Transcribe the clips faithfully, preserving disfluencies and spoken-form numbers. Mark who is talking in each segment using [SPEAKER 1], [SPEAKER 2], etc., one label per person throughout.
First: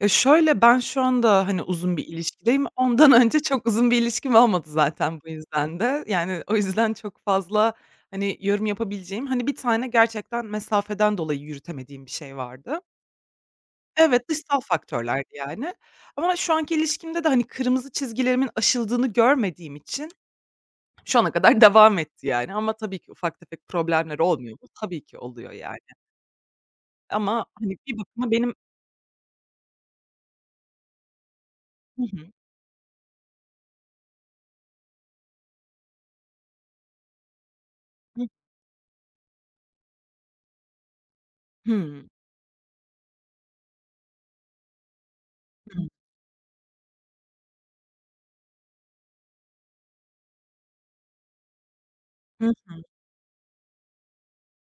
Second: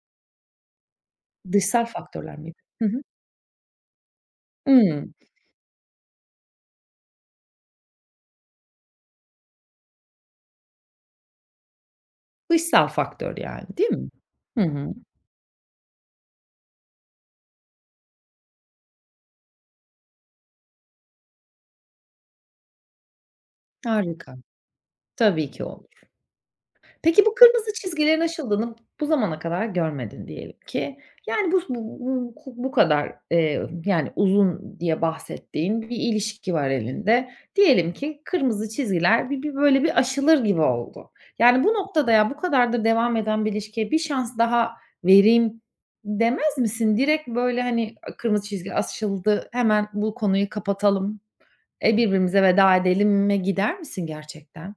[SPEAKER 1] Ya, şöyle, ben şu anda, hani,
[SPEAKER 2] Dışsal
[SPEAKER 1] uzun bir
[SPEAKER 2] faktörler miydi?
[SPEAKER 1] ilişkideyim.
[SPEAKER 2] Hı hı.
[SPEAKER 1] Ondan önce çok uzun bir ilişkim olmadı
[SPEAKER 2] Hımm.
[SPEAKER 1] zaten bu yüzden de. Yani, o yüzden çok fazla, hani, yorum yapabileceğim, hani, bir tane gerçekten mesafeden dolayı yürütemediğim bir şey vardı.
[SPEAKER 2] Dışsal faktör, yani, değil mi?
[SPEAKER 1] Evet, dışsal
[SPEAKER 2] Hı hı.
[SPEAKER 1] faktörlerdi, yani. Ama şu anki ilişkimde de, hani, kırmızı çizgilerimin aşıldığını görmediğim için şu ana kadar devam etti, yani. Ama tabii ki ufak tefek problemler
[SPEAKER 2] Harika.
[SPEAKER 1] olmuyor mu? Tabii ki
[SPEAKER 2] Tabii
[SPEAKER 1] oluyor,
[SPEAKER 2] ki
[SPEAKER 1] yani.
[SPEAKER 2] olur. Peki, bu
[SPEAKER 1] Ama,
[SPEAKER 2] kırmızı
[SPEAKER 1] hani, bir
[SPEAKER 2] çizgilerin
[SPEAKER 1] bakıma benim
[SPEAKER 2] aşıldığını bu zamana kadar görmedin diyelim ki, yani, bu s
[SPEAKER 1] Hı hı.
[SPEAKER 2] bu bu kadar, eee, yani, uzun diye bahsettiğin bir ilişki var elinde. Diyelim ki
[SPEAKER 1] Hıh.
[SPEAKER 2] kırmızı çizgiler bir bir, böyle, bir aşılır gibi oldu. Yani, bu
[SPEAKER 1] Hımm.
[SPEAKER 2] noktada, "Ya, bu kadardır devam eden bir ilişkiye bir şans daha vereyim."
[SPEAKER 1] Hımm.
[SPEAKER 2] demez misin? Direkt, böyle, hani, "A! Kırmızı çizgi aşıldı. Hemen bu konuyu kapatalım, eee, birbirimize
[SPEAKER 1] Hı
[SPEAKER 2] veda
[SPEAKER 1] hı.
[SPEAKER 2] edelim."e gider misin gerçekten?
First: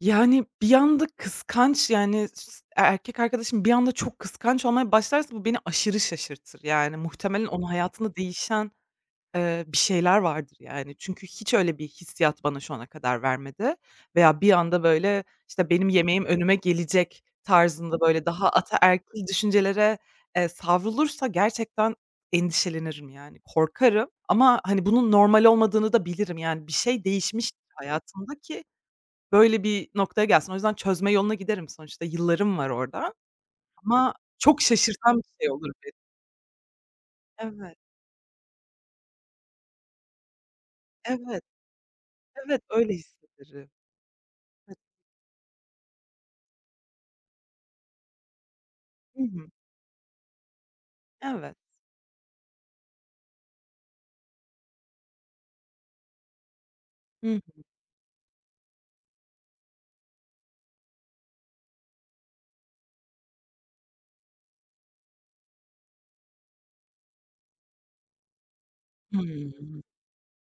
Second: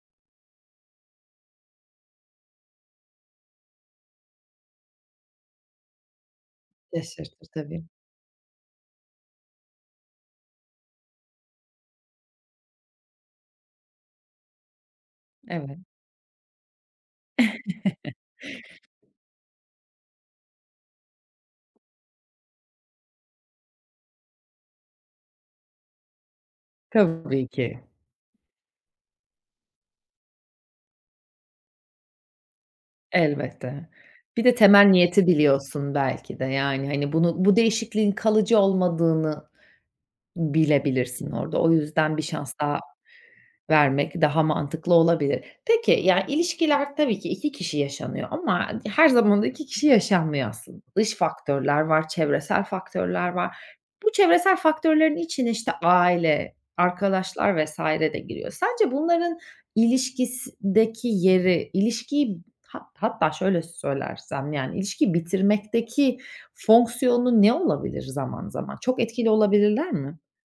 [SPEAKER 1] Yani, bir anda kıskanç, yani, s e erkek arkadaşım bir anda çok kıskanç olmaya başlarsa bu beni aşırı şaşırtır. Yani, muhtemelen
[SPEAKER 2] Şaşırtır
[SPEAKER 1] onun
[SPEAKER 2] tabii.
[SPEAKER 1] hayatında değişen, eee, bir şeyler vardır, yani çünkü hiç öyle bir hissiyat bana şu ana kadar vermedi veya bir anda, böyle, işte,
[SPEAKER 2] Evet.
[SPEAKER 1] "Benim yemeğim önüme gelecek." tarzında, böyle, daha ataerkil düşüncelere, eee, savrulursa gerçekten endişelenirim, yani. Korkarım ama, hani, bunun normal olmadığını da bilirim. Yani, bir şey
[SPEAKER 2] Tabii
[SPEAKER 1] değişmiştir
[SPEAKER 2] ki.
[SPEAKER 1] hayatında ki böyle bir noktaya gelsin. O yüzden çözme yoluna giderim. Sonuçta yıllarım var orada.
[SPEAKER 2] Elbette.
[SPEAKER 1] Ama
[SPEAKER 2] Bir de
[SPEAKER 1] çok
[SPEAKER 2] temel
[SPEAKER 1] şaşırtan
[SPEAKER 2] niyeti
[SPEAKER 1] bir şey olur beni.
[SPEAKER 2] biliyorsun belki de. Yani, hani, bunu bu
[SPEAKER 1] Evet.
[SPEAKER 2] değişikliğin kalıcı olmadığını bilebilirsin
[SPEAKER 1] Evet.
[SPEAKER 2] orada. O yüzden bir şans
[SPEAKER 1] Evet,
[SPEAKER 2] daha
[SPEAKER 1] öyle hissederim.
[SPEAKER 2] vermek daha
[SPEAKER 1] [unintelligible]
[SPEAKER 2] mantıklı olabilir. Peki, ya, ilişkiler tabii ki iki kişi yaşanıyor ama her
[SPEAKER 1] Hı
[SPEAKER 2] zaman da
[SPEAKER 1] hı.
[SPEAKER 2] iki kişi yaşanmıyor aslında. Dış
[SPEAKER 1] Evet.
[SPEAKER 2] faktörler var, çevresel faktörler var. Bu çevresel faktörlerin içine, işte aile,
[SPEAKER 1] Hı hı.
[SPEAKER 2] arkadaşlar vs. de giriyor. Sence bunların ilişkisideki yeri ilişkiyi ha hatta şöyle söylersem, yani, ilişkiyi bitirmekteki fonksiyonu ne olabilir zaman zaman? Çok etkili
[SPEAKER 1] Hımm.
[SPEAKER 2] olabilirler mi?